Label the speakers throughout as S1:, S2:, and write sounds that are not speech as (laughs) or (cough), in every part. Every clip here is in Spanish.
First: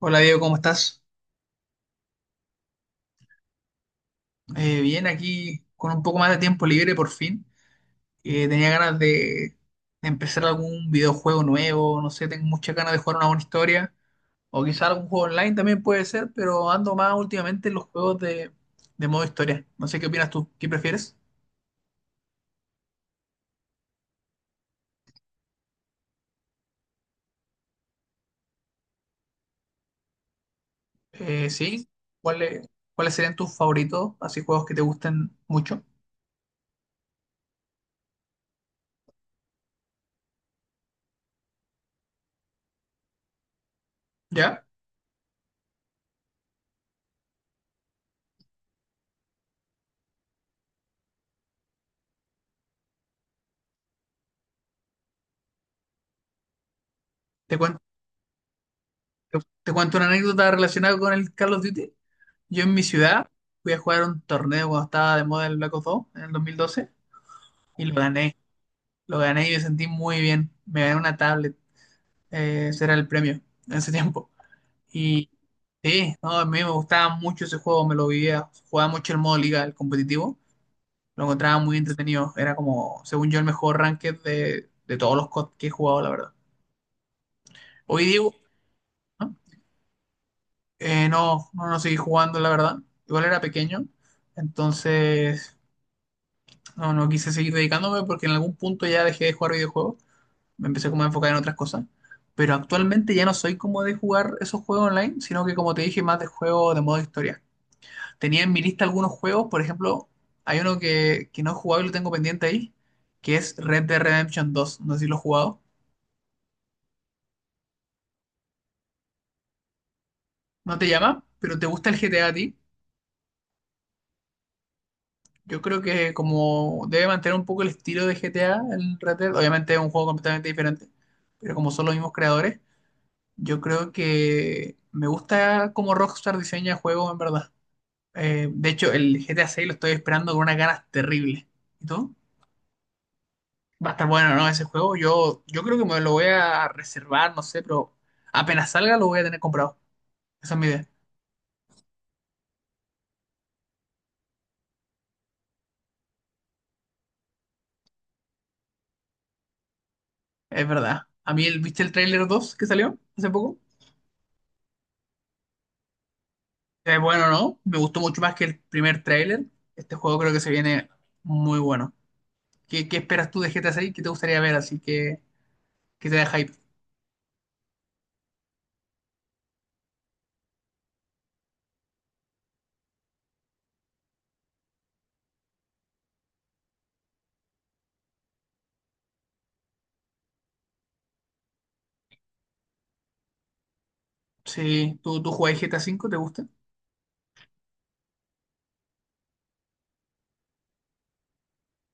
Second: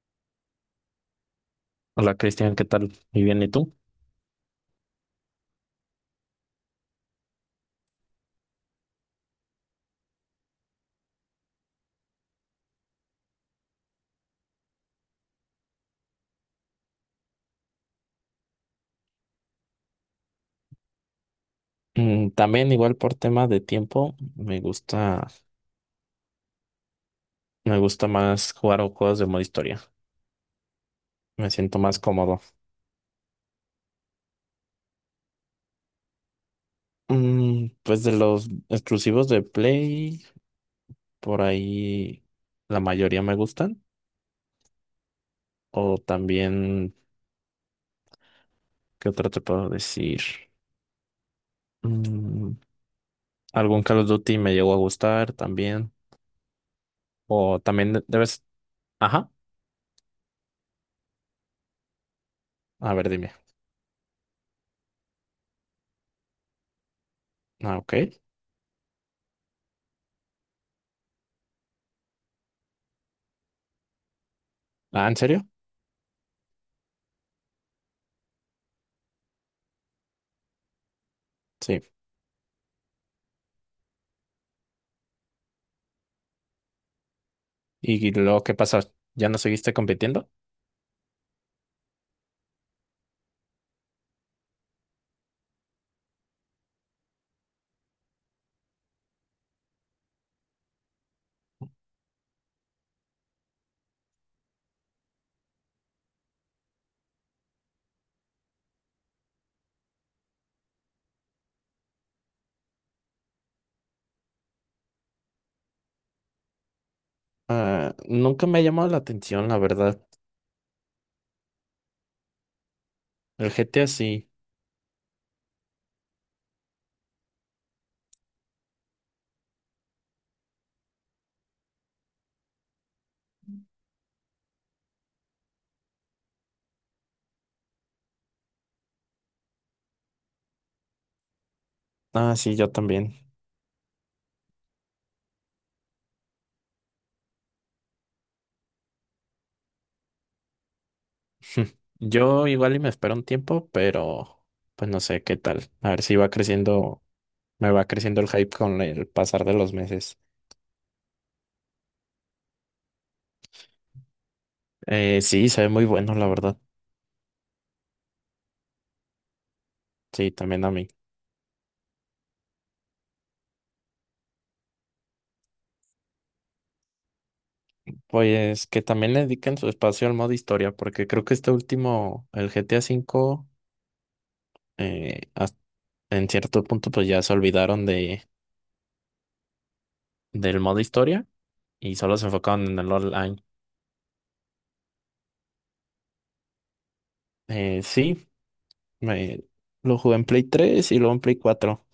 S1: Hola Diego, ¿cómo estás?
S2: Hola Cristian, ¿qué tal? Muy bien, ¿y tú?
S1: Bien, aquí con un poco más de tiempo libre por fin. Tenía ganas de empezar algún videojuego nuevo, no sé, tengo muchas ganas de jugar una buena historia, o quizá algún juego online también puede ser, pero ando más últimamente en los juegos de modo historia. No sé qué opinas tú, ¿qué prefieres?
S2: También igual por tema de tiempo, me gusta más jugar a juegos de modo historia. Me siento
S1: Sí,
S2: más cómodo.
S1: ¿cuáles cuáles serían tus favoritos? Así juegos que te gusten mucho.
S2: Pues de los exclusivos de Play, por ahí la mayoría me gustan.
S1: ¿Ya?
S2: O también, ¿qué otra te puedo decir? Mm, algún Call of Duty me llegó a gustar también.
S1: Te
S2: O
S1: cuento,
S2: también debes. Ajá,
S1: te, te cuento una anécdota relacionada con el Call of Duty. Yo en mi
S2: a ver,
S1: ciudad
S2: dime.
S1: fui a jugar un torneo cuando estaba de moda el Black Ops 2 en el 2012
S2: Ah,
S1: y
S2: ok.
S1: lo gané. Lo gané y me sentí muy bien. Me gané una tablet. Ese era el premio en ese tiempo.
S2: Ah, ¿en
S1: Y
S2: serio?
S1: sí, no, a mí me gustaba mucho ese juego, me lo vivía. Jugaba mucho el modo liga, el competitivo. Lo encontraba muy
S2: Sí.
S1: entretenido. Era como, según yo, el mejor ranked de todos los COD que he jugado, la verdad. Hoy
S2: ¿Y
S1: digo,
S2: luego qué pasó? ¿Ya
S1: no,
S2: no seguiste compitiendo?
S1: No, no seguí jugando, la verdad. Igual era pequeño. Entonces no, no quise seguir dedicándome porque en algún punto ya dejé de jugar videojuegos. Me empecé como a enfocar en otras cosas. Pero actualmente ya no soy como de jugar esos juegos online, sino que como te dije, más de juegos de modo historia. Tenía en mi lista algunos juegos, por ejemplo, hay uno que no he jugado y lo tengo pendiente ahí, que es Red Dead Redemption 2. No sé si lo he jugado.
S2: Ah, nunca me ha llamado la atención, la verdad.
S1: No te llama, pero te gusta el GTA a ti.
S2: El GTA sí.
S1: Yo creo que como debe mantener un poco el estilo de GTA, el Red Dead, obviamente es un juego completamente diferente, pero como son los mismos creadores. Yo creo que me gusta cómo Rockstar diseña juegos, en verdad. De hecho, el GTA 6 lo estoy esperando con unas ganas terribles. ¿Y tú?
S2: Ah, sí, yo también.
S1: Va a estar bueno, ¿no? Ese juego. Yo creo que me lo voy a reservar, no sé, pero apenas salga lo voy a tener comprado. Esa es mi idea.
S2: (laughs) Yo igual y me espero un tiempo, pero pues no sé qué tal. A ver si va creciendo, me va creciendo el hype con el pasar de los meses.
S1: Es verdad. A mí, el, ¿viste el tráiler 2 que salió hace poco?
S2: Sí, se ve muy bueno, la verdad.
S1: Es bueno, ¿no? Me gustó mucho más que el primer tráiler. Este juego
S2: Sí,
S1: creo que se
S2: también a
S1: viene
S2: mí.
S1: muy bueno. Qué esperas tú de GTA 6? ¿Qué te gustaría ver? Así que, ¿qué te da hype?
S2: Pues que también le dediquen su espacio al modo historia, porque creo que este último, el GTA V, eh, en cierto punto pues ya se olvidaron del modo historia y solo se enfocaron en el online.
S1: Sí, tú jugás GTA V? ¿Te gusta?
S2: Sí, me- lo jugué en Play 3 y luego en Play 4.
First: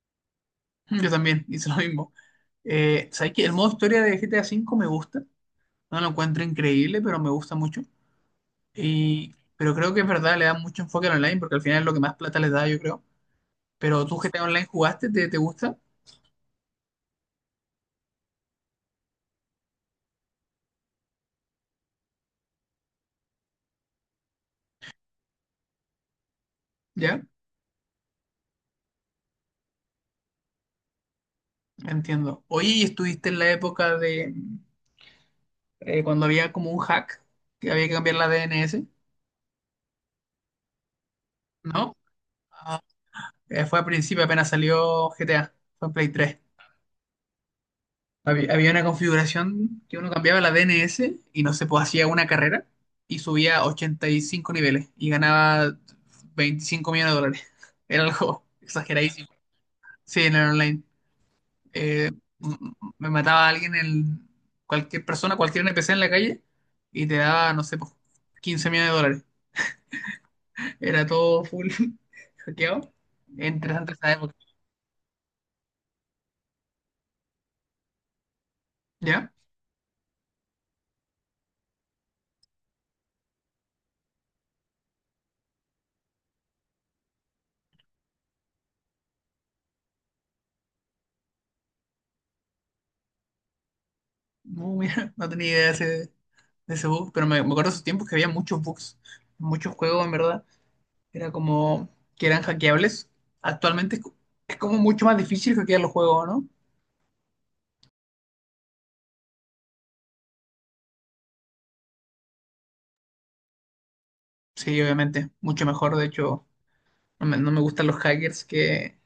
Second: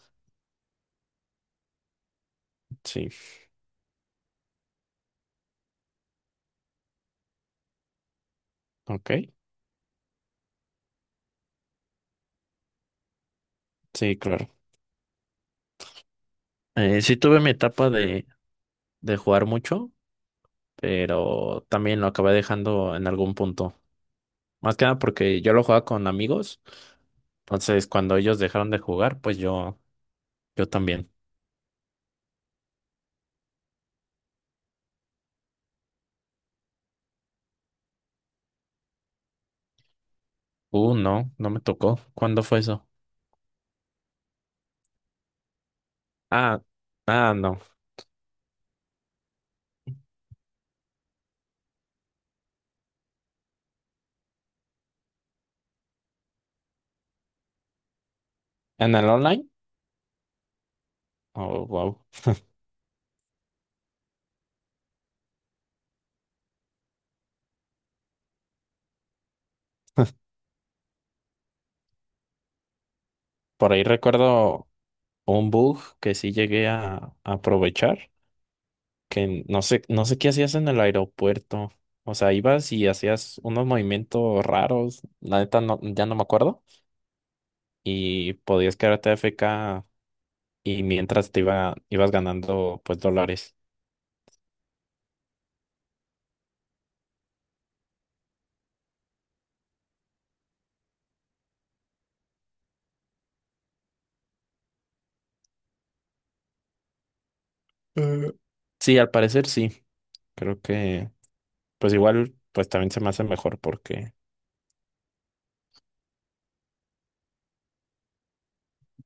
S1: (laughs) Yo también, hice lo mismo.
S2: Sí,
S1: ¿Sabes qué? El modo historia de GTA V me gusta. No lo encuentro increíble, pero me gusta mucho.
S2: ok.
S1: Y, pero creo que es verdad, le da mucho enfoque al online, porque al final es lo que más plata les da, yo creo. Pero tú
S2: Sí,
S1: GTA
S2: claro.
S1: Online jugaste, te gusta?
S2: Sí tuve mi etapa de jugar mucho, pero también lo acabé dejando en algún punto. Más que nada porque yo lo jugaba con amigos,
S1: ¿Ya?
S2: entonces cuando ellos dejaron de jugar, pues yo también.
S1: Entiendo. Oye, ¿y estuviste en la época de cuando había como un hack, que había que cambiar la DNS?
S2: No, no me
S1: ¿No?
S2: tocó. ¿Cuándo fue
S1: Ah,
S2: eso?
S1: fue al principio, apenas salió GTA, fue en Play 3.
S2: Ah, ah, no.
S1: Había una configuración que uno cambiaba la DNS y no se podía hacía una carrera y subía 85 niveles y ganaba $25 millones. (laughs) Era algo
S2: ¿En el
S1: exageradísimo.
S2: online?
S1: Sí, en el online.
S2: Oh, wow.
S1: Eh, Me mataba a alguien, el, cualquier persona, cualquier NPC en la calle y te daba, no sé, pues, $15 millones. Era todo full (laughs) hackeado.
S2: Por ahí
S1: Interesante esa época.
S2: recuerdo un bug que sí llegué a aprovechar,
S1: ¿Ya?
S2: que no sé qué hacías en el aeropuerto. O sea, ibas y hacías unos movimientos raros, la neta no, ya no me acuerdo, y podías quedarte AFK y mientras ibas ganando pues dólares.
S1: No, mira, (laughs) no tenía idea de ese bug, pero me acuerdo de esos tiempos que había muchos bugs, muchos juegos, en verdad. Era como que eran hackeables. Actualmente es como mucho más difícil hackear los juegos, ¿no?
S2: Eh, Sí, al parecer sí. Creo que pues igual pues también se me hace mejor porque
S1: Sí, obviamente, mucho mejor. De hecho, no me gustan los hackers que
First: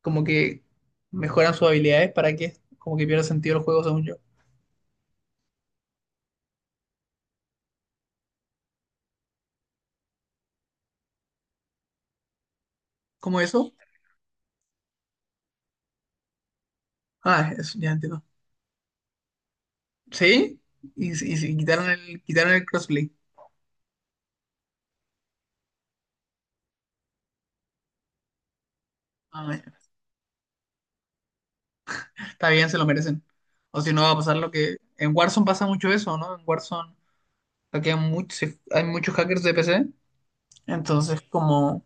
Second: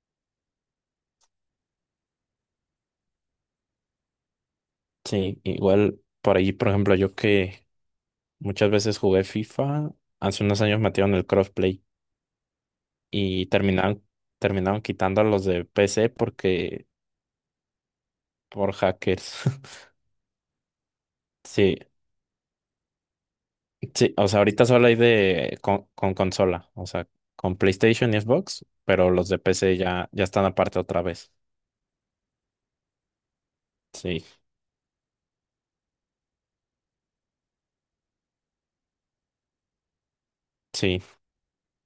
S1: como que mejoran sus habilidades para que como que pierda sentido los juegos, según yo.
S2: sí, igual por ahí, por ejemplo, yo que muchas veces jugué FIFA, hace unos años metieron el crossplay.
S1: ¿Cómo
S2: Y
S1: eso?
S2: terminaron quitando a los de PC porque
S1: Ah, eso ya entiendo.
S2: por hackers. (laughs)
S1: ¿Sí? Y
S2: Sí,
S1: quitaron el crossplay.
S2: sí, o sea, ahorita solo hay de con consola, o sea, con PlayStation y Xbox, pero los de PC ya están aparte otra vez.
S1: Está bien, se lo merecen. O si no va a
S2: Sí,
S1: pasar lo que... En Warzone pasa mucho eso, ¿no? En Warzone hay muchos hackers de PC.
S2: sí,
S1: Entonces, como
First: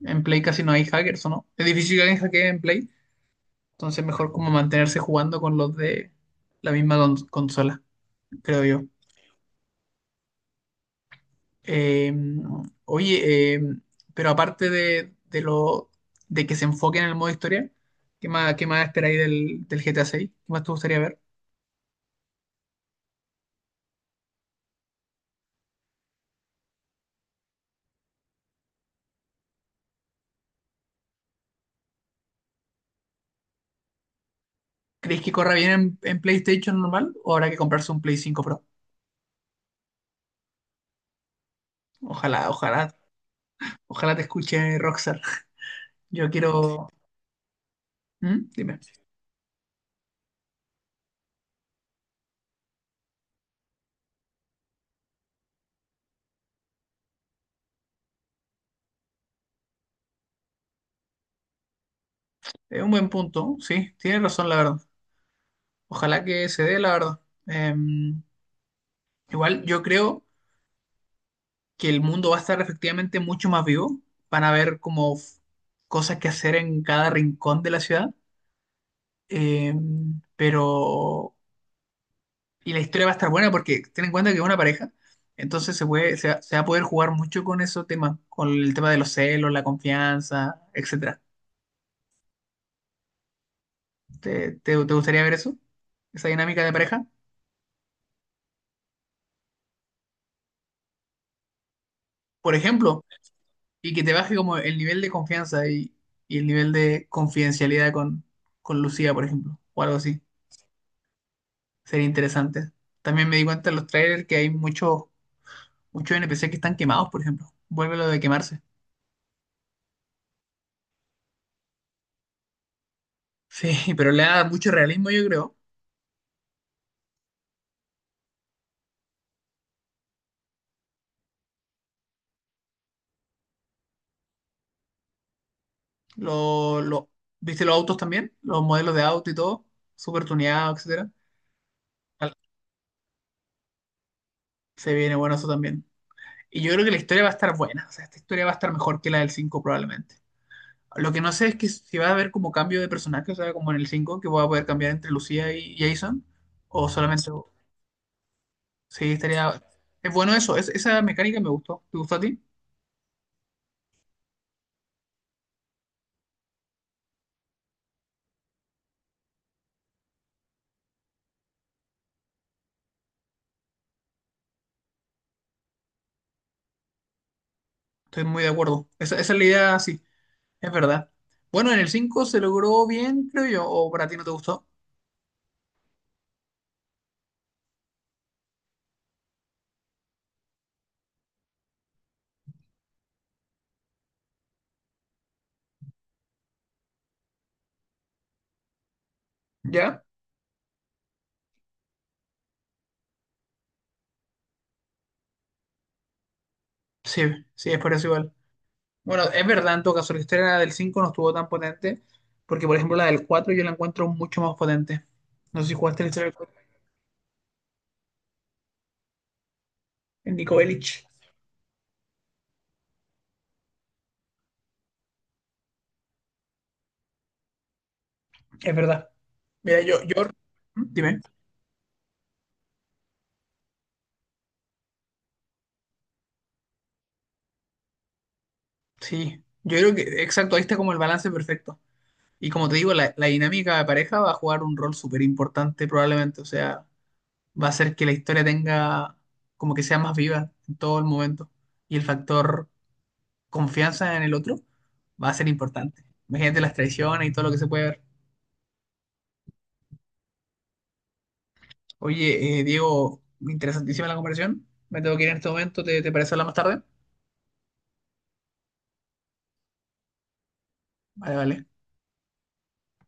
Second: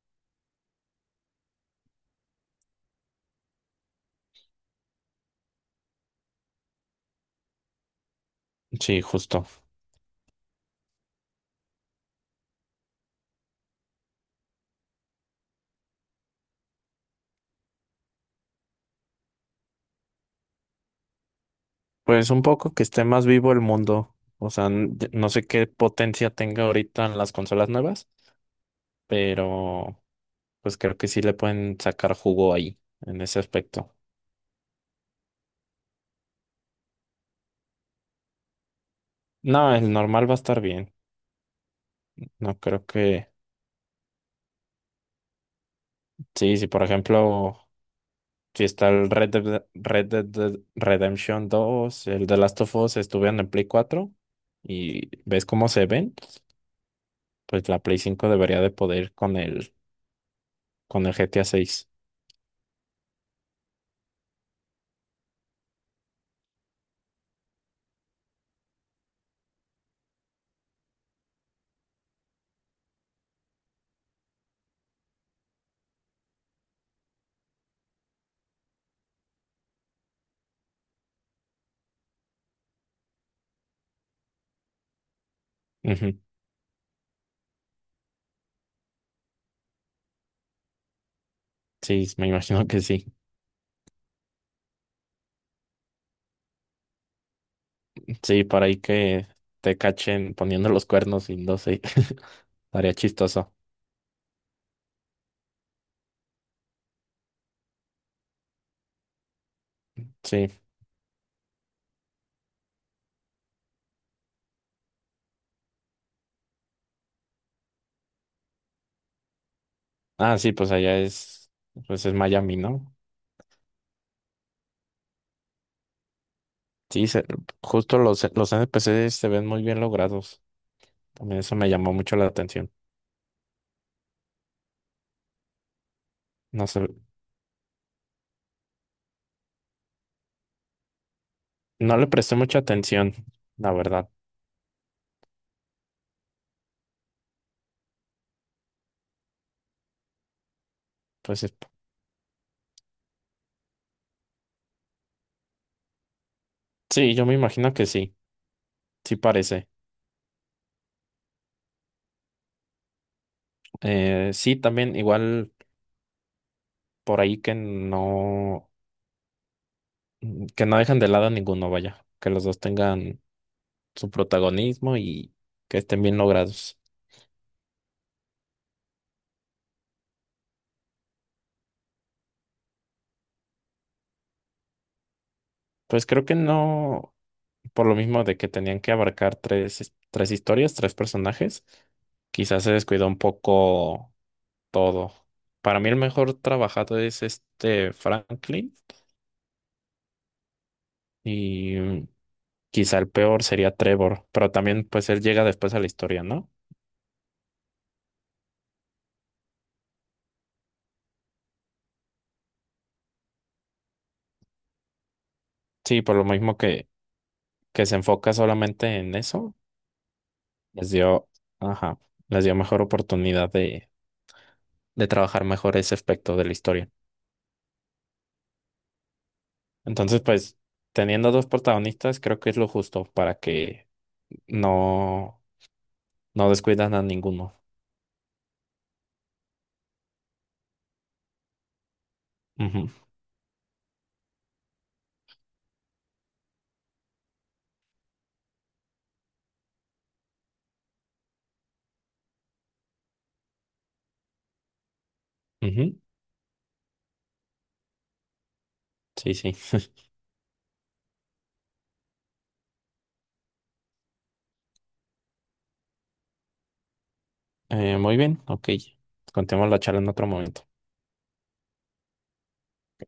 S1: en Play casi no hay hackers, ¿o no? Es difícil que alguien hackee en Play. Entonces, mejor como mantenerse jugando con los de la misma consola, creo yo.
S2: sí, justo.
S1: Eh, oye, pero aparte de lo de que se enfoque en el modo historia, qué más esperáis del GTA 6? ¿Qué más te gustaría ver?
S2: Pues un poco que esté más vivo el mundo. O sea, no sé qué potencia tenga ahorita en las consolas nuevas, pero pues creo que sí le pueden sacar jugo ahí, en ese aspecto.
S1: ¿Crees que corra bien en PlayStation normal o habrá que comprarse un Play 5 Pro?
S2: No, el normal va a estar bien.
S1: Ojalá,
S2: No creo
S1: ojalá,
S2: que.
S1: ojalá te escuche Rockstar. Yo
S2: Sí, sí, por
S1: quiero...
S2: ejemplo,
S1: ¿Mm?
S2: si
S1: Dime.
S2: está el Red Dead Redemption 2, el The Last of Us estuvieron en Play 4, y ves cómo se ven, pues la Play 5 debería de poder con el GTA 6.
S1: Es un buen punto, sí, tienes razón, la verdad. Ojalá que se dé, la verdad. Em, Igual yo creo que el mundo va a estar efectivamente mucho más vivo. Van a haber como cosas que hacer en cada rincón de la ciudad. Pero y la historia va a estar buena porque ten en cuenta que es una pareja, entonces se puede,
S2: Ujú,
S1: se va a poder jugar mucho con esos temas, con el tema de los celos, la confianza, etcétera.
S2: sí, me imagino que sí.
S1: Te gustaría ver eso? Esa dinámica de pareja,
S2: Sí, para ahí que te cachen poniendo los cuernos y no sé, (laughs)
S1: por
S2: estaría
S1: ejemplo,
S2: chistoso.
S1: y que te baje como el nivel de confianza y el nivel de confidencialidad con Lucía, por ejemplo, o algo así.
S2: Sí.
S1: Sería interesante. También me di cuenta en los trailers que hay muchos NPC que están quemados, por ejemplo. Vuelve lo de quemarse.
S2: Ah, sí, pues allá es, pues es Miami, ¿no?
S1: Sí, (laughs) pero le da mucho realismo, yo creo.
S2: Sí, justo los NPCs se ven muy bien logrados. También eso me llamó mucho la atención. No
S1: Lo,
S2: sé,
S1: lo- ¿Viste los autos también? Los modelos de auto y todo, súper tuneados, etcétera.
S2: no le
S1: Al-
S2: presté mucha atención, la verdad.
S1: se viene bueno eso también. Y yo creo que la historia va a estar buena, o sea, esta historia va a estar mejor que la del 5 probablemente. Lo que no sé
S2: Entonces,
S1: es que si va a haber como cambio de personaje, o sea, como en el 5 que voy a poder cambiar entre Lucía y Jason, o
S2: sí, yo
S1: solamente...
S2: me imagino que sí,
S1: Sí,
S2: sí
S1: estaría...
S2: parece.
S1: Es bueno eso, esa mecánica me gustó. ¿Te gustó a ti?
S2: Sí, también igual por ahí que no dejan de lado a ninguno, vaya, que los dos tengan su protagonismo y que estén bien logrados.
S1: Estoy muy de acuerdo. Esa es la idea, sí, es verdad. Bueno, en el 5 se logró bien, creo yo, o para ti no te gustó.
S2: Pues creo que no, por lo mismo de que tenían que abarcar tres historias, tres personajes, quizás se descuidó un poco todo. Para mí el mejor trabajado es este Franklin,
S1: ¿Ya?
S2: y quizá el peor sería Trevor, pero también pues él llega después a la historia, ¿no?
S1: Sí, sí, es por eso igual. Bueno, es verdad en todo caso, la historia del 5 no estuvo tan potente, porque por ejemplo la del 4 yo la encuentro mucho más potente. No sé si
S2: Sí,
S1: jugaste la
S2: por lo
S1: historia del 4
S2: mismo que se enfoca solamente en eso,
S1: en Nico
S2: les
S1: Bellic,
S2: dio, ajá, les dio mejor oportunidad de trabajar mejor ese aspecto de la historia.
S1: es verdad. Mira,
S2: Entonces,
S1: yo,
S2: pues,
S1: ¿Mm? Dime,
S2: teniendo dos protagonistas, creo que es lo justo para que no, no descuidan a ninguno.
S1: sí, yo creo que, exacto, ahí está como el balance perfecto. Y como te
S2: Ujú,
S1: digo, la dinámica de pareja va a jugar un rol súper importante probablemente, o sea, va a hacer que la historia tenga, como que sea más viva en todo el momento. Y el factor confianza en el otro va a ser
S2: ujú,
S1: importante. Imagínate las traiciones y todo lo que se puede ver.
S2: sí, sí.
S1: Oye, Diego, interesantísima la conversación. Me tengo que ir en este momento. Te parece hablar más tarde?
S2: Muy bien, ok. Continuamos la charla en otro momento.
S1: Vale, vale.